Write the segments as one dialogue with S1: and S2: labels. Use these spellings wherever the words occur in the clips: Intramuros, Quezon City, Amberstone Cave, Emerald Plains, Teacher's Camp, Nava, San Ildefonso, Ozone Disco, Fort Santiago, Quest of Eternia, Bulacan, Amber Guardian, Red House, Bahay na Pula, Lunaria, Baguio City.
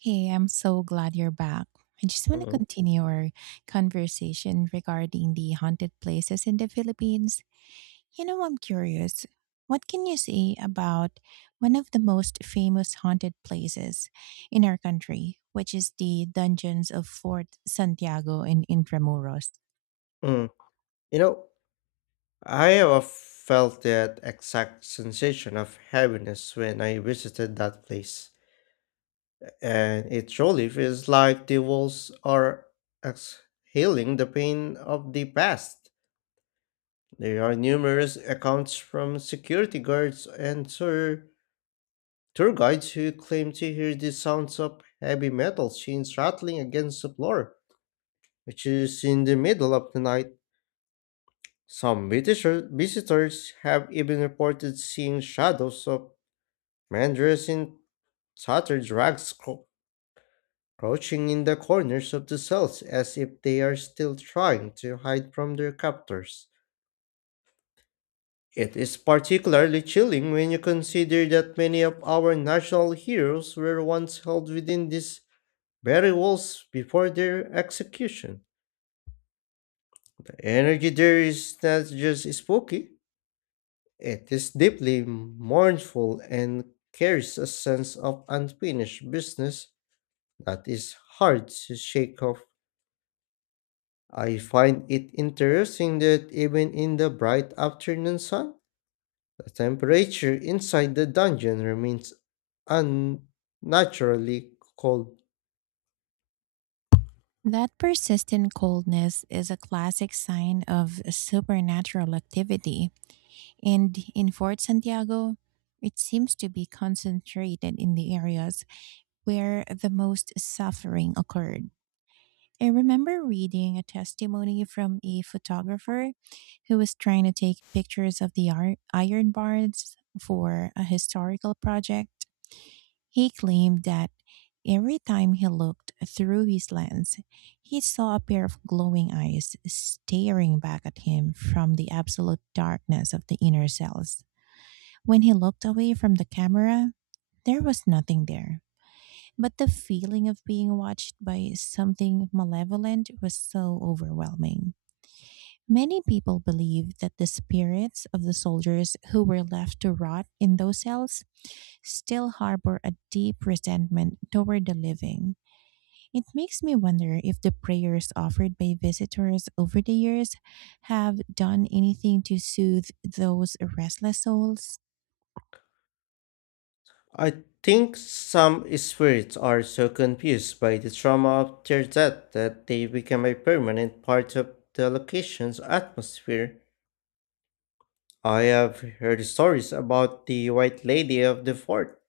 S1: Hey, I'm so glad you're back. I just want to
S2: Mm,
S1: continue our conversation regarding the haunted places in the Philippines. You know, I'm curious, what can you say about one of the most famous haunted places in our country, which is the dungeons of Fort Santiago in Intramuros?
S2: mm. You know, I have felt that exact sensation of heaviness when I visited that place, and it truly feels like the walls are exhaling the pain of the past. There are numerous accounts from security guards and tour guides who claim to hear the sounds of heavy metal chains rattling against the floor, which is in the middle of the night. Some visitors have even reported seeing shadows of men dressed in tattered rags crouching in the corners of the cells as if they are still trying to hide from their captors. It is particularly chilling when you consider that many of our national heroes were once held within these very walls before their execution. The energy there is not just spooky, it is deeply mournful and carries a sense of unfinished business that is hard to shake off. I find it interesting that even in the bright afternoon sun, the temperature inside the dungeon remains unnaturally cold.
S1: That persistent coldness is a classic sign of supernatural activity. And in Fort Santiago, it seems to be concentrated in the areas where the most suffering occurred. I remember reading a testimony from a photographer who was trying to take pictures of the iron bars for a historical project. He claimed that every time he looked through his lens, he saw a pair of glowing eyes staring back at him from the absolute darkness of the inner cells. When he looked away from the camera, there was nothing there. But the feeling of being watched by something malevolent was so overwhelming. Many people believe that the spirits of the soldiers who were left to rot in those cells still harbor a deep resentment toward the living. It makes me wonder if the prayers offered by visitors over the years have done anything to soothe those restless souls.
S2: I think some spirits are so confused by the trauma of their death that they become a permanent part of the location's atmosphere. I have heard stories about the White Lady of the Fort,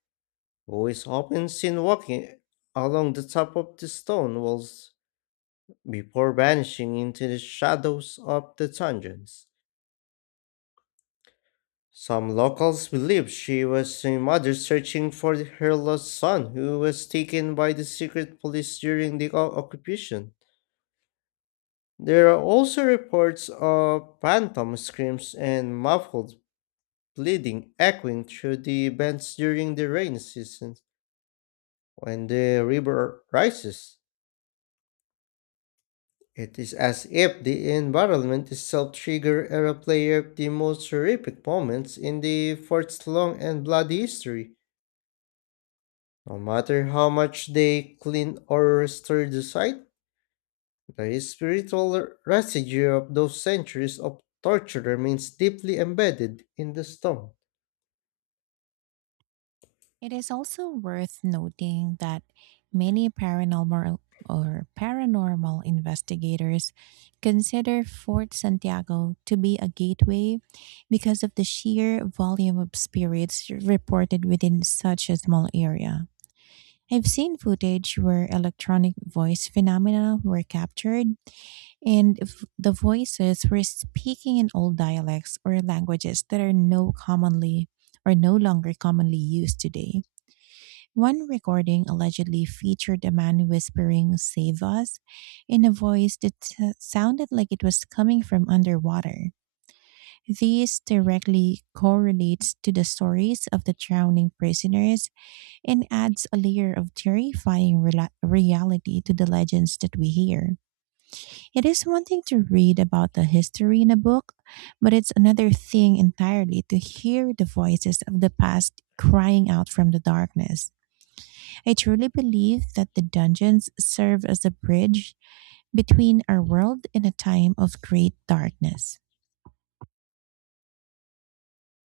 S2: who is often seen walking along the top of the stone walls before vanishing into the shadows of the dungeons. Some locals believe she was a mother searching for her lost son, who was taken by the secret police during the occupation. There are also reports of phantom screams and muffled bleeding echoing through the vents during the rainy season. When the river rises, it is as if the environment itself trigger a replay of the most horrific moments in the fort's long and bloody history. No matter how much they clean or restore the site, the spiritual residue of those centuries of torture remains deeply embedded in the stone.
S1: It is also worth noting that many paranormal investigators consider Fort Santiago to be a gateway because of the sheer volume of spirits reported within such a small area. I've seen footage where electronic voice phenomena were captured, and if the voices were speaking in old dialects or languages that are no longer commonly used today. One recording allegedly featured a man whispering, "Save us," in a voice that sounded like it was coming from underwater. This directly correlates to the stories of the drowning prisoners and adds a layer of terrifying reality to the legends that we hear. It is one thing to read about the history in a book, but it's another thing entirely to hear the voices of the past crying out from the darkness. I truly believe that the dungeons serve as a bridge between our world and a time of great darkness.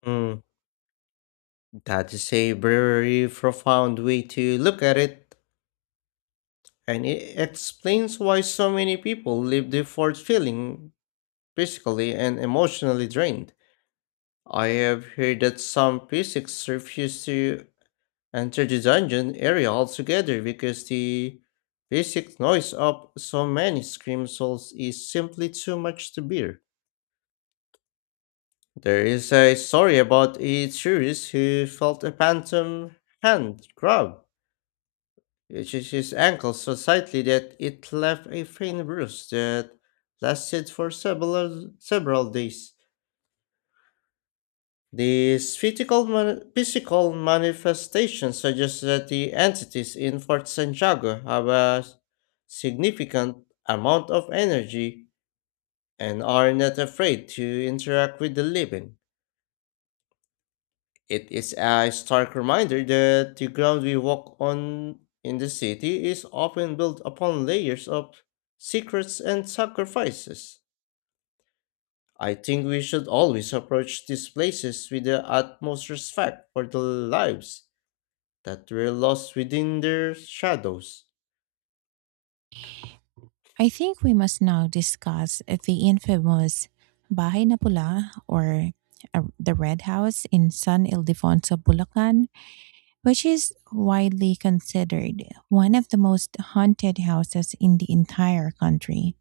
S2: Mm, that is a very profound way to look at it, and it explains why so many people leave the fort feeling physically and emotionally drained. I have heard that some physics refuse to enter the dungeon area altogether because the basic noise of so many scream souls is simply too much to bear. There is a story about a tourist who felt a phantom hand grab, which is his ankle so tightly that it left a faint bruise that lasted for several days. These physical manifestations suggest that the entities in Fort Santiago have a significant amount of energy and are not afraid to interact with the living. It is a stark reminder that the ground we walk on in the city is often built upon layers of secrets and sacrifices. I think we should always approach these places with the utmost respect for the lives that were lost within their shadows.
S1: I think we must now discuss the infamous Bahay na Pula, or the Red House in San Ildefonso, Bulacan, which is widely considered one of the most haunted houses in the entire country.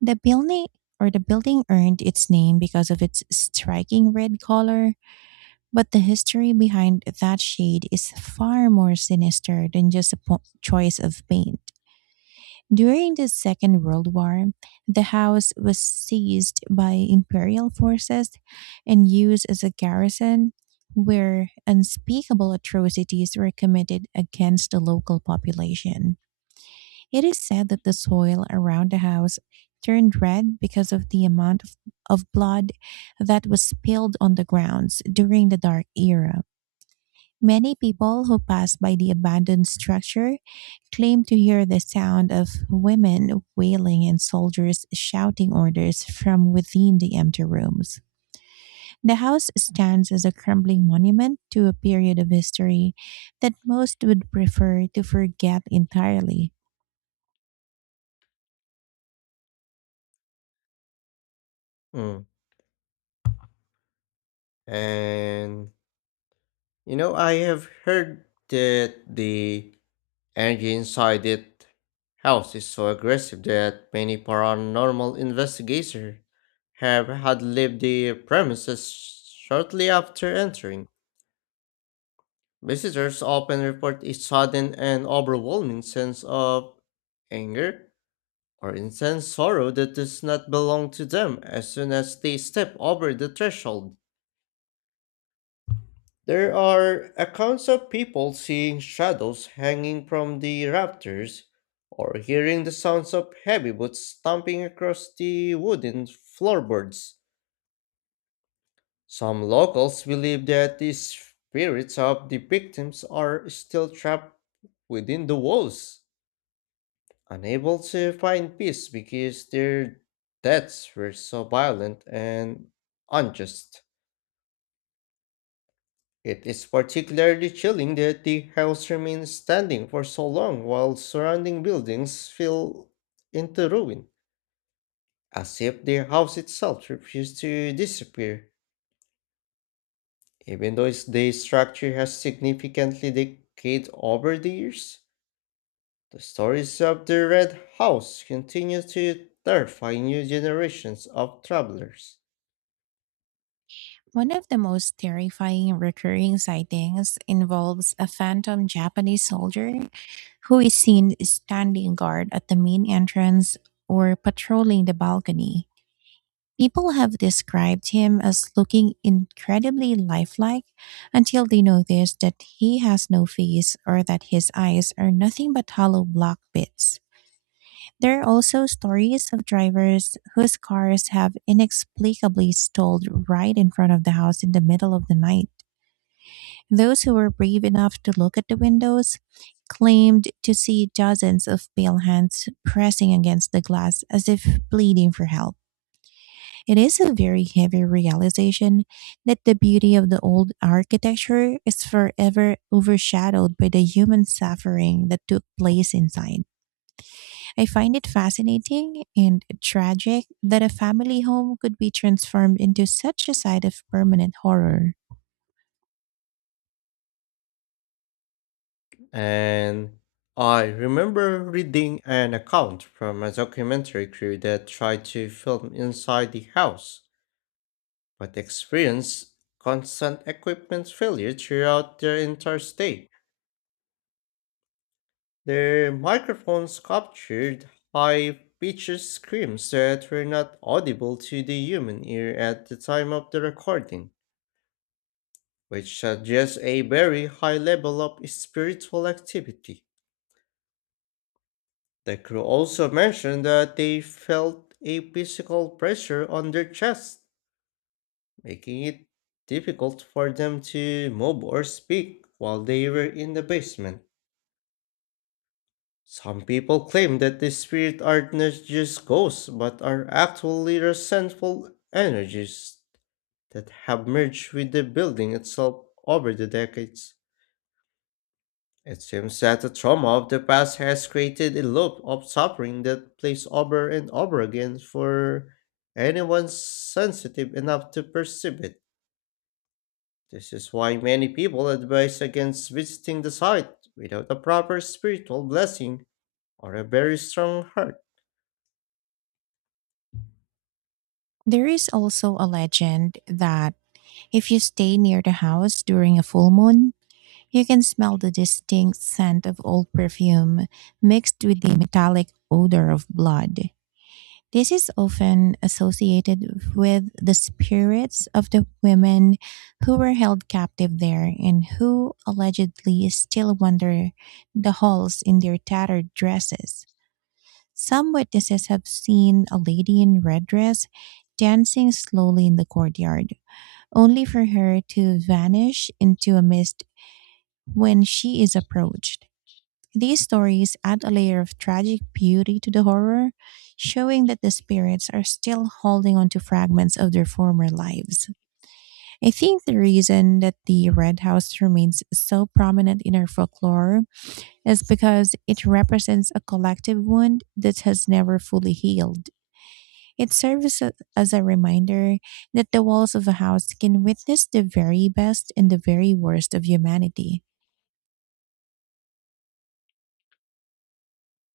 S1: The building the building earned its name because of its striking red color, but the history behind that shade is far more sinister than just a choice of paint. During the Second World War, the house was seized by imperial forces and used as a garrison where unspeakable atrocities were committed against the local population. It is said that the soil around the house turned red because of the amount of blood that was spilled on the grounds during the Dark Era. Many people who pass by the abandoned structure claim to hear the sound of women wailing and soldiers shouting orders from within the empty rooms. The house stands as a crumbling monument to a period of history that most would prefer to forget entirely.
S2: Mm. And you know, I have heard that the energy inside it house is so aggressive that many paranormal investigators have had left the premises shortly after entering. Visitors often report a sudden and overwhelming sense of anger or intense sorrow that does not belong to them as soon as they step over the threshold. There are accounts of people seeing shadows hanging from the rafters or hearing the sounds of heavy boots stomping across the wooden floorboards. Some locals believe that the spirits of the victims are still trapped within the walls, unable to find peace because their deaths were so violent and unjust. It is particularly chilling that the house remains standing for so long while surrounding buildings fell into ruin, as if the house itself refused to disappear. Even though the structure has significantly decayed over the years, the stories of the Red House continue to terrify new generations of travelers.
S1: One of the most terrifying recurring sightings involves a phantom Japanese soldier who is seen standing guard at the main entrance or patrolling the balcony. People have described him as looking incredibly lifelike until they notice that he has no face or that his eyes are nothing but hollow black bits. There are also stories of drivers whose cars have inexplicably stalled right in front of the house in the middle of the night. Those who were brave enough to look at the windows claimed to see dozens of pale hands pressing against the glass as if pleading for help. It is a very heavy realization that the beauty of the old architecture is forever overshadowed by the human suffering that took place inside. I find it fascinating and tragic that a family home could be transformed into such a site of permanent horror.
S2: And I remember reading an account from a documentary crew that tried to film inside the house, but experienced constant equipment failure throughout their entire stay. Their microphones captured high pitched screams that were not audible to the human ear at the time of the recording, which suggests a very high level of spiritual activity. The crew also mentioned that they felt a physical pressure on their chest, making it difficult for them to move or speak while they were in the basement. Some people claim that the spirits are not just ghosts but are actually resentful energies that have merged with the building itself over the decades. It seems that the trauma of the past has created a loop of suffering that plays over and over again for anyone sensitive enough to perceive it. This is why many people advise against visiting the site without a proper spiritual blessing or a very strong heart.
S1: There is also a legend that if you stay near the house during a full moon, you can smell the distinct scent of old perfume mixed with the metallic odor of blood. This is often associated with the spirits of the women who were held captive there and who allegedly still wander the halls in their tattered dresses. Some witnesses have seen a lady in red dress dancing slowly in the courtyard, only for her to vanish into a mist when she is approached. These stories add a layer of tragic beauty to the horror, showing that the spirits are still holding on to fragments of their former lives. I think the reason that the Red House remains so prominent in our folklore is because it represents a collective wound that has never fully healed. It serves as a reminder that the walls of a house can witness the very best and the very worst of humanity.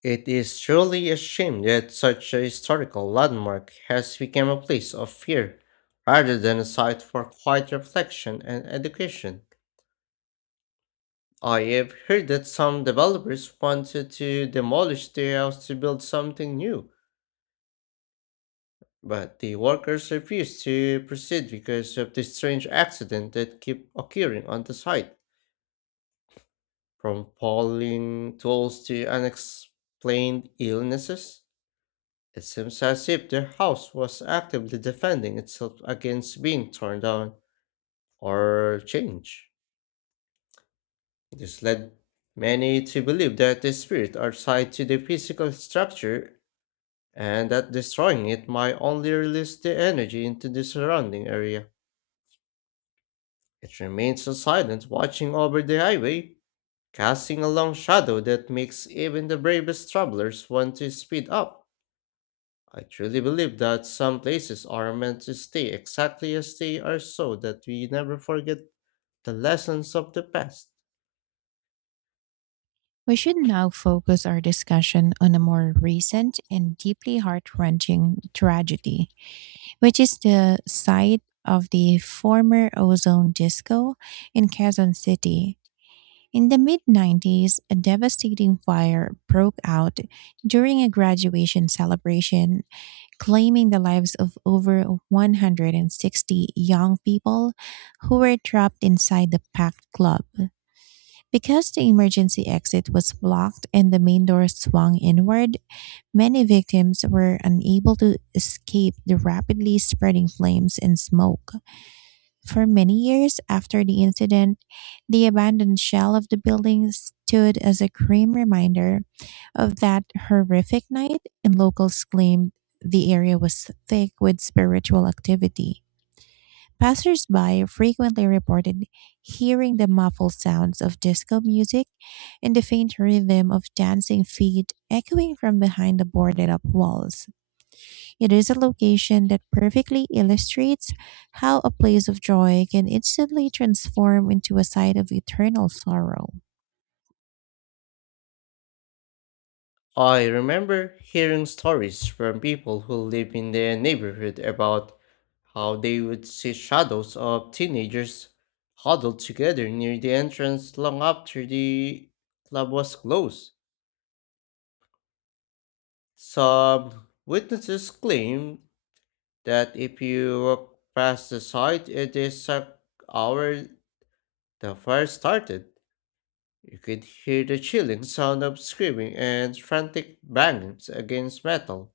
S2: It is truly a shame that such a historical landmark has become a place of fear rather than a site for quiet reflection and education. I have heard that some developers wanted to demolish their house to build something new, but the workers refused to proceed because of the strange accident that keep occurring on the site, from falling tools to unexplained illnesses. It seems as if the house was actively defending itself against being torn down or changed. This led many to believe that the spirits are tied to the physical structure and that destroying it might only release the energy into the surrounding area. It remains so silent, watching over the highway, casting a long shadow that makes even the bravest travelers want to speed up. I truly believe that some places are meant to stay exactly as they are so that we never forget the lessons of the past.
S1: We should now focus our discussion on a more recent and deeply heart wrenching tragedy, which is the site of the former Ozone Disco in Quezon City. In the mid 90s, a devastating fire broke out during a graduation celebration, claiming the lives of over 160 young people who were trapped inside the packed club. Because the emergency exit was blocked and the main door swung inward, many victims were unable to escape the rapidly spreading flames and smoke. For many years after the incident, the abandoned shell of the building stood as a grim reminder of that horrific night, and locals claimed the area was thick with spiritual activity. Passersby frequently reported hearing the muffled sounds of disco music and the faint rhythm of dancing feet echoing from behind the boarded up walls. It is a location that perfectly illustrates how a place of joy can instantly transform into a site of eternal sorrow.
S2: I remember hearing stories from people who live in their neighborhood about how they would see shadows of teenagers huddled together near the entrance long after the club was closed. Some witnesses claim that if you walk past the site at the exact hour the fire started, you could hear the chilling sound of screaming and frantic bangings against metal.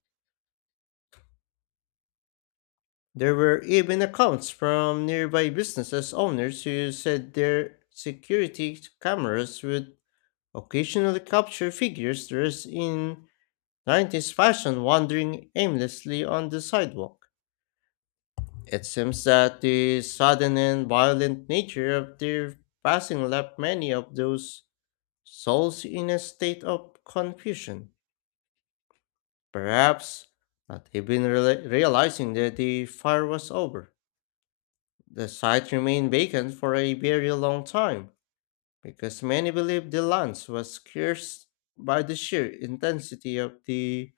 S2: There were even accounts from nearby businesses owners who said their security cameras would occasionally capture figures dressed in 90s fashion wandering aimlessly on the sidewalk. It seems that the sudden and violent nature of their passing left many of those souls in a state of confusion, perhaps not even realizing that the fire was over. The site remained vacant for a very long time because many believed the lands was cursed by the sheer intensity of the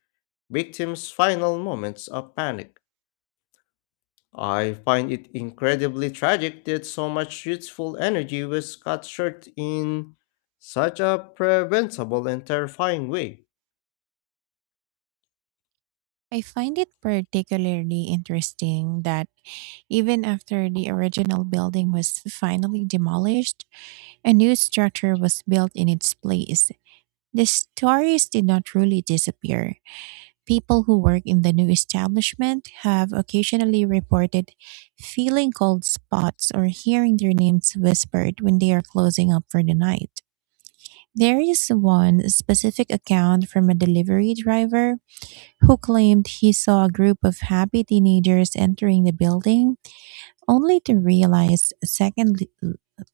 S2: victim's final moments of panic. I find it incredibly tragic that so much youthful energy was cut short in such a preventable and terrifying way.
S1: I find it particularly interesting that even after the original building was finally demolished, a new structure was built in its place. The stories did not really disappear. People who work in the new establishment have occasionally reported feeling cold spots or hearing their names whispered when they are closing up for the night. There is one specific account from a delivery driver who claimed he saw a group of happy teenagers entering the building, only to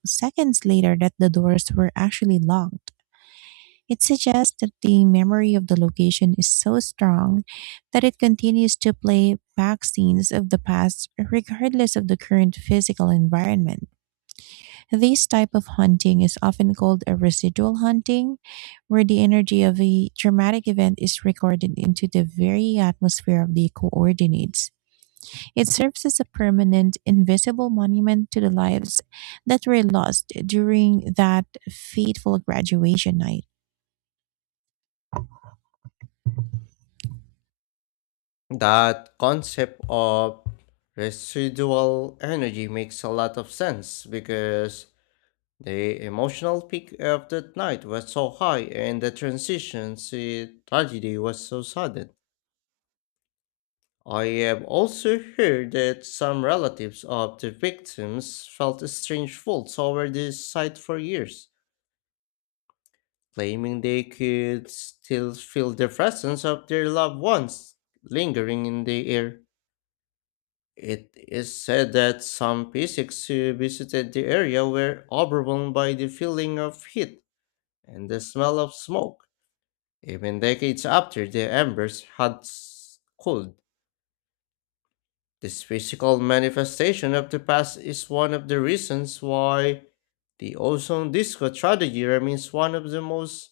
S1: seconds later that the doors were actually locked. It suggests that the memory of the location is so strong that it continues to play back scenes of the past regardless of the current physical environment. This type of haunting is often called a residual haunting, where the energy of a traumatic event is recorded into the very atmosphere of the coordinates. It serves as a permanent, invisible monument to the lives that were lost during that fateful graduation night.
S2: That concept of residual energy makes a lot of sense because the emotional peak of that night was so high and the transition to tragedy was so sudden. I have also heard that some relatives of the victims felt strange faults over this site for years, claiming they could still feel the presence of their loved ones lingering in the air. It is said that some physicists who visited the area were overwhelmed by the feeling of heat and the smell of smoke. Even decades after the embers had cooled, this physical manifestation of the past is one of the reasons why the ozone disco tragedy remains one of the most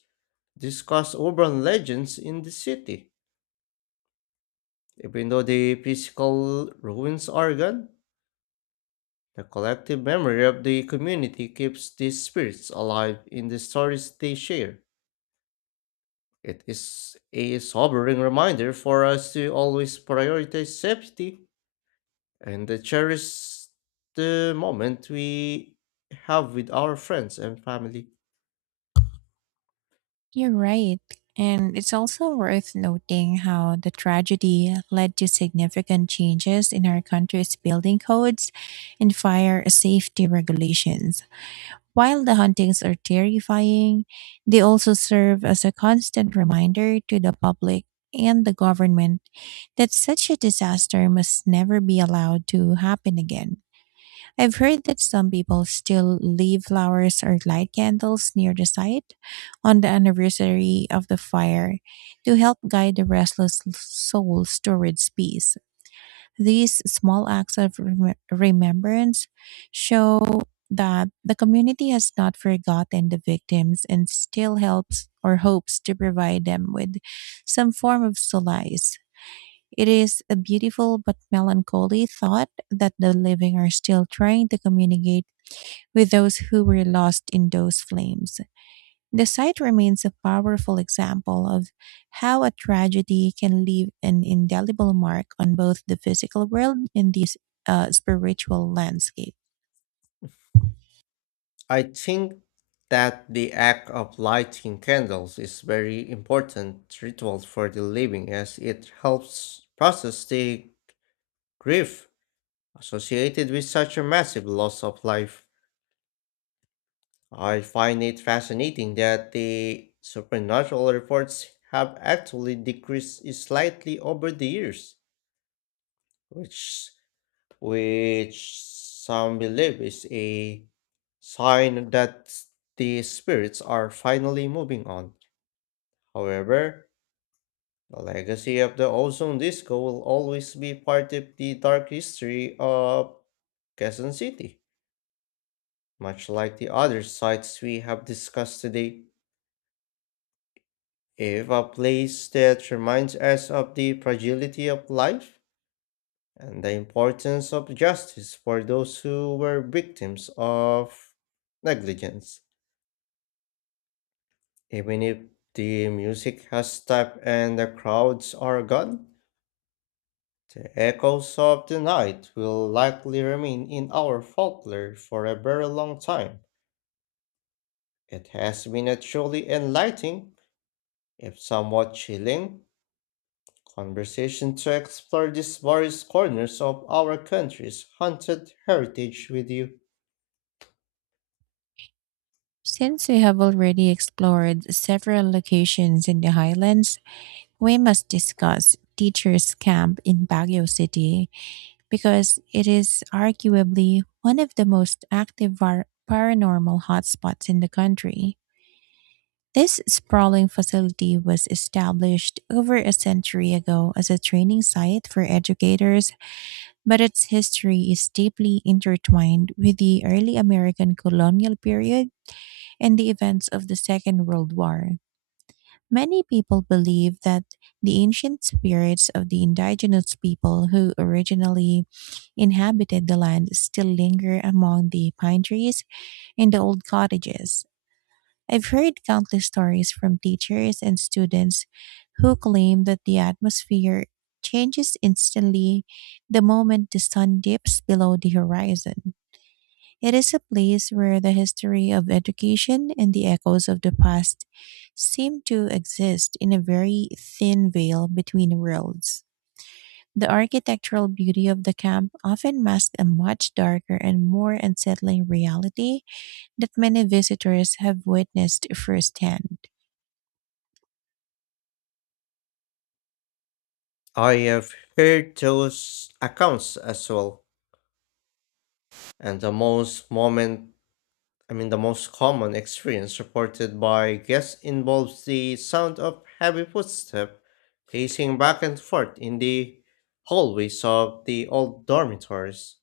S2: discussed urban legends in the city. Even though the physical ruins are gone, the collective memory of the community keeps these spirits alive in the stories they share. It is a sobering reminder for us to always prioritize safety and cherish the moment we have with our friends and family.
S1: You're right. And it's also worth noting how the tragedy led to significant changes in our country's building codes and fire safety regulations. While the hauntings are terrifying, they also serve as a constant reminder to the public and the government that such a disaster must never be allowed to happen again. I've heard that some people still leave flowers or light candles near the site on the anniversary of the fire to help guide the restless souls towards peace. These small acts of remembrance show that the community has not forgotten the victims and still helps or hopes to provide them with some form of solace. It is a beautiful but melancholy thought that the living are still trying to communicate with those who were lost in those flames. The site remains a powerful example of how a tragedy can leave an indelible mark on both the physical world and the spiritual landscape.
S2: I think that the act of lighting candles is very important ritual for the living as it helps process the grief associated with such a massive loss of life. I find it fascinating that the supernatural reports have actually decreased slightly over the years, which which some believe is a sign that the spirits are finally moving on. However, the legacy of the ozone disco will always be part of the dark history of Quezon City, much like the other sites we have discussed today. If a place that reminds us of the fragility of life and the importance of justice for those who were victims of negligence. Even if the music has stopped and the crowds are gone, the echoes of the night will likely remain in our folklore for a very long time. It has been a truly enlightening, if somewhat chilling, conversation to explore these various corners of our country's haunted heritage with you.
S1: Since we have already explored several locations in the highlands, we must discuss Teacher's Camp in Baguio City because it is arguably one of the most active paranormal hotspots in the country. This sprawling facility was established over a century ago as a training site for educators, but its history is deeply intertwined with the early American colonial period and the events of the Second World War. Many people believe that the ancient spirits of the indigenous people who originally inhabited the land still linger among the pine trees and the old cottages. I've heard countless stories from teachers and students who claim that the atmosphere changes instantly the moment the sun dips below the horizon. It is a place where the history of education and the echoes of the past seem to exist in a very thin veil between worlds. The architectural beauty of the camp often masks a much darker and more unsettling reality that many visitors have witnessed firsthand.
S2: I have heard those accounts as well, and the most moment I mean, the most common experience reported by guests involves the sound of heavy footsteps pacing back and forth in the hallways of the old dormitories.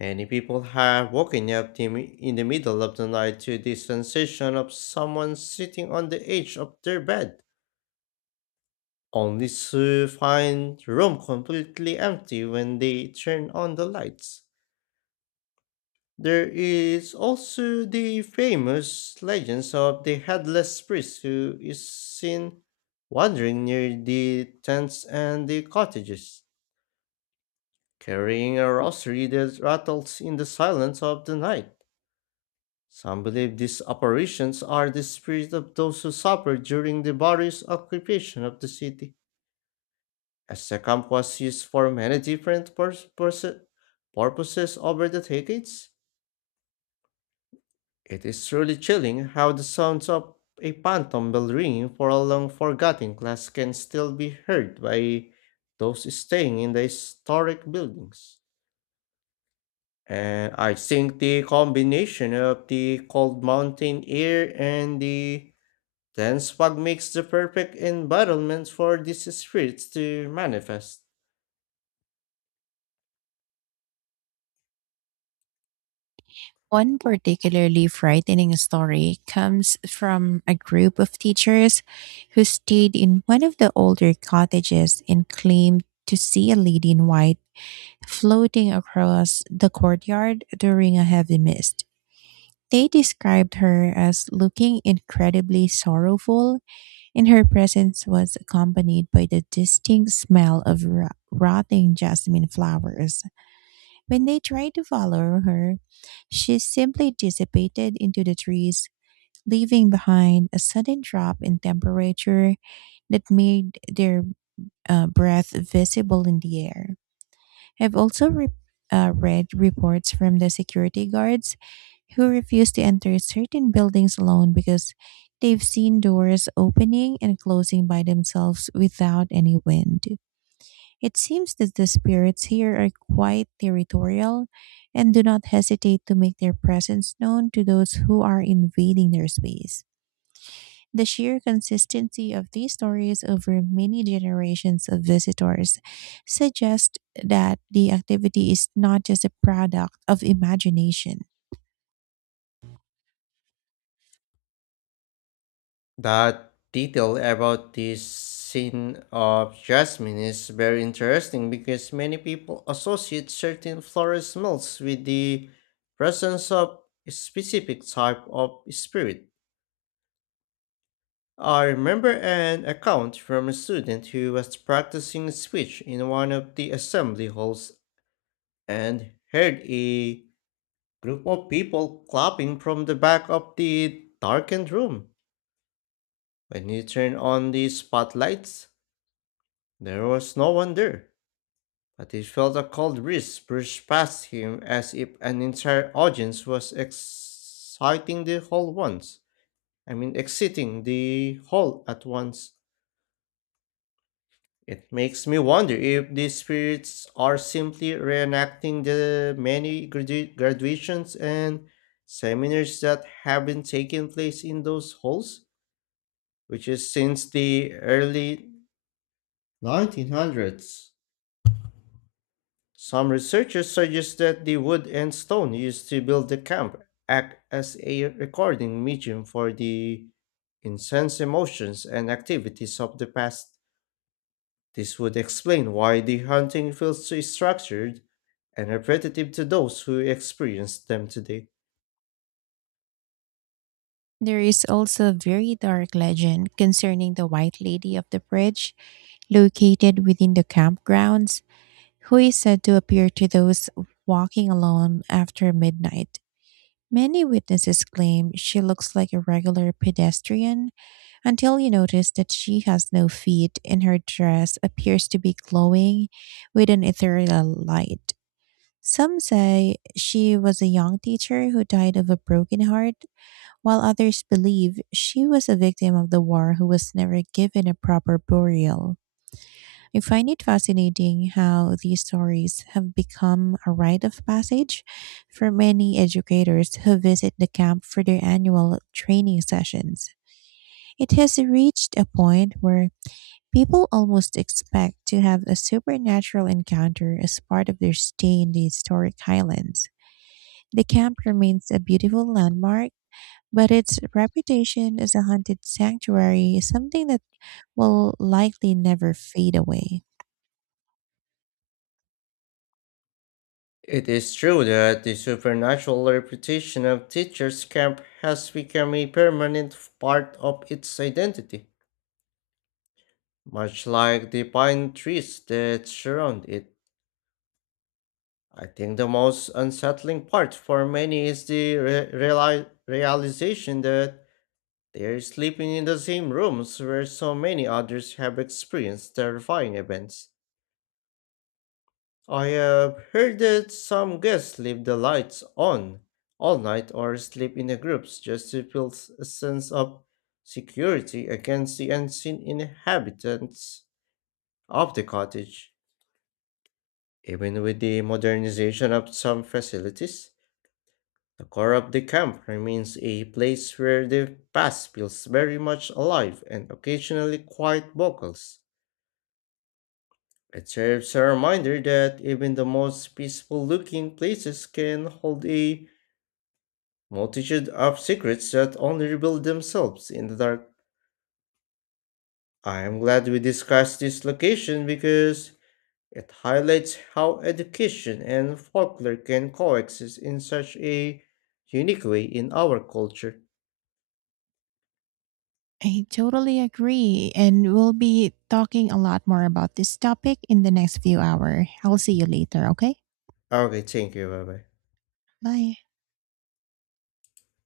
S2: Many people have woken up the in the middle of the night to the sensation of someone sitting on the edge of their bed, only to find the room completely empty when they turn on the lights. There is also the famous legends of the headless priest who is seen wandering near the tents and the cottages, carrying a rosary that rattles in the silence of the night. Some believe these apparitions are the spirits of those who suffered during the various occupation of the city, as the camp was used for many different purposes over the decades. It is truly chilling how the sounds of a phantom bell ringing for a long forgotten class can still be heard by those staying in the historic buildings. And I think the combination of the cold mountain air and the dense fog makes the perfect environment for these spirits to manifest.
S1: One particularly frightening story comes from a group of teachers who stayed in one of the older cottages and claimed to see a lady in white floating across the courtyard during a heavy mist. They described her as looking incredibly sorrowful, and her presence was accompanied by the distinct smell of rotting jasmine flowers. When they tried to follow her, she simply dissipated into the trees, leaving behind a sudden drop in temperature that made their breath visible in the air. I've also read reports from the security guards who refuse to enter certain buildings alone because they've seen doors opening and closing by themselves without any wind. It seems that the spirits here are quite territorial and do not hesitate to make their presence known to those who are invading their space. The sheer consistency of these stories over many generations of visitors suggests that the activity is not just a product of imagination.
S2: That detail about the scene of jasmine is very interesting because many people associate certain floral smells with the presence of a specific type of spirit. I remember an account from a student who was practicing speech in one of the assembly halls and heard a group of people clapping from the back of the darkened room. When he turned on the spotlights, there was no one there, but he felt a cold breeze brush past him as if an entire audience was exciting the whole once. I mean, exiting the hall at once. It makes me wonder if these spirits are simply reenacting the many graduations and seminars that have been taking place in those halls, which is since the early 1900s. Some researchers suggest that the wood and stone used to build the camp act as a recording medium for the intense emotions and activities of the past. This would explain why the hunting feels so structured and repetitive to those who experience them today.
S1: There is also a very dark legend concerning the White Lady of the Bridge located within the campgrounds, who is said to appear to those walking alone after midnight. Many witnesses claim she looks like a regular pedestrian until you notice that she has no feet and her dress appears to be glowing with an ethereal light. Some say she was a young teacher who died of a broken heart, while others believe she was a victim of the war who was never given a proper burial. I find it fascinating how these stories have become a rite of passage for many educators who visit the camp for their annual training sessions. It has reached a point where people almost expect to have a supernatural encounter as part of their stay in the historic highlands. The camp remains a beautiful landmark, but its reputation as a haunted sanctuary is something that will likely never fade away.
S2: It is true that the supernatural reputation of Teacher's Camp has become a permanent part of its identity, much like the pine trees that surround it. I think the most unsettling part for many is the realization that they're sleeping in the same rooms where so many others have experienced terrifying events. I have heard that some guests leave the lights on all night or sleep in the groups just to feel a sense of security against the unseen inhabitants of the cottage. Even with the modernization of some facilities, the core of the camp remains a place where the past feels very much alive and occasionally quite vocals. It serves a reminder that even the most peaceful looking places can hold a multitude of secrets that only reveal themselves in the dark. I am glad we discussed this location because it highlights how education and folklore can coexist in such a unique way in our culture.
S1: I totally agree. And we'll be talking a lot more about this topic in the next few hours. I'll see you later, okay?
S2: Okay, thank you, bye bye.
S1: Bye.